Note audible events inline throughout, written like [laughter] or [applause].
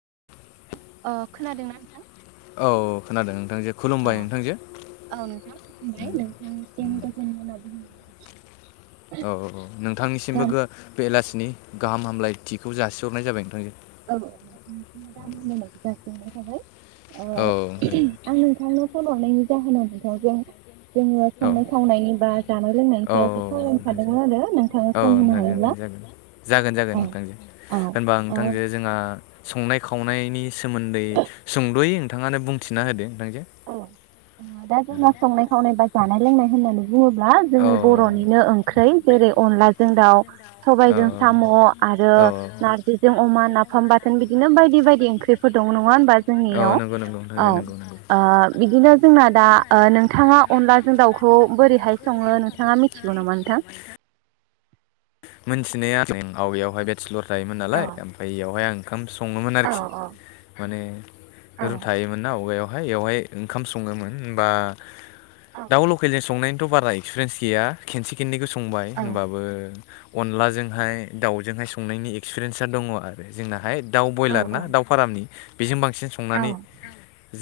[inaudible] अ खोनादों ना औ खोनादों नोंथांजो खुलुमबाय नोंथांजो औ नोंथां खबाय उम नोंथांनिसिम गोजोन होनना ब औ नोंथांनिसिमबो गाहाम बेलासिनि गाहाम हामलायथिखौ जासिहरनाय जाबाय नोंथांजों औ औ नों दामा मोननायखौ जासिनाय थाबाय आं नोंथांनो फन हरनायनि जाहोनाव नोंथांजों जोङो संनाय खावनायनि बा नोंथांजो जानाय औ संनाय लोंनायनि सायाव एसे सावरायनो खावनायनि थादोंमोन आरो बा नोंथाङा औ नोंथांजो औ सम होनो नोंथांजो हायोब्ला जागोन जागोन नोंथांजो औ होनबा नोंथांजों जोंहा संनाय खावनायनि सोमोन्दै सुंद'यै नोंथाङानो बुंथिना होदों औ दा जोंना संनाय खावनाय बा जानाय लोंनाय होननानै बुङोब्ला जोंनि बर'निनो औ ओंख्र्रि जेरै अनलाजों दाउ सबायाइजों साम' आरो नारजिजों अमा नाफाम बाथोन बिदिनो बायदि बायदि ओंख्रिफोर। दं नङा होनोमबा होनबा जोंनियाव नंगौ नंगौ नोंथां जे नंगौ नंगौ औ। बिदिनो जोंना दा नोंथाङा अनलाजों दाउखौ बोरैहाय सङो नोंथाङा मिथिगौ नामा नोंथां? खनोबाय। [inaudible] मोनथिनाया आवगयावहाय बेचलर थायोमोन औ नालाय ओमफ्राय बेयावहाय आं ओंखाम सङोमोन आरोखि औ माने औ रुम थायोमोन ना अबगायाव हाय एवहाय ओंखाम संङोमोन होमबा दाउ लखेलजों संनाय थ' बारा एक्सपिरियेन्स गैया खेनसे खनैखौ संबाय होनबाबो अनलाजोंहाय दाउजोंहाय संनायनि एक्सपिरियेन्सा दङ आरो जोंनाहाय दाउ ब्रयलार ना औ दाउ फारामनि बेजों बांसिन संनानै नोंथां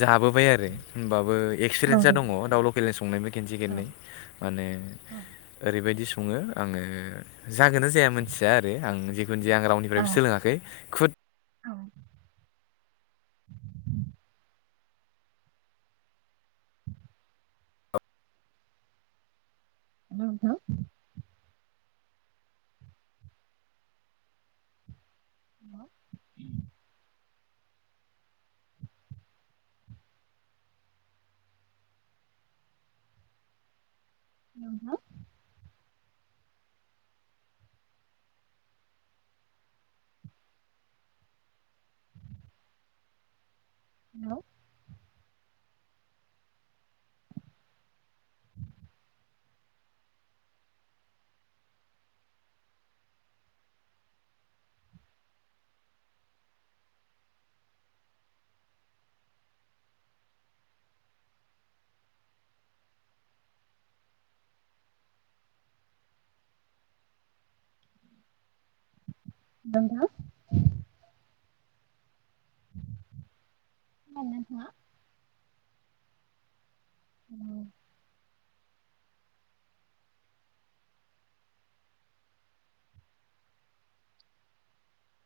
जाबोबाय आरो हब एक्सपिरियेन्स दङ दाउ लकेलनि संनायबो खनसे खनै माने ओरैबायदि स सुङो आङो जागोना जाया मिथिया आरो आं जिुन जे आं रावनिफ्रायबो नोंथां सोलोङाखै खुद हेल' नोंथां। [inaudible] नोंथां। हेलौ। नोंथां। [unintelligible]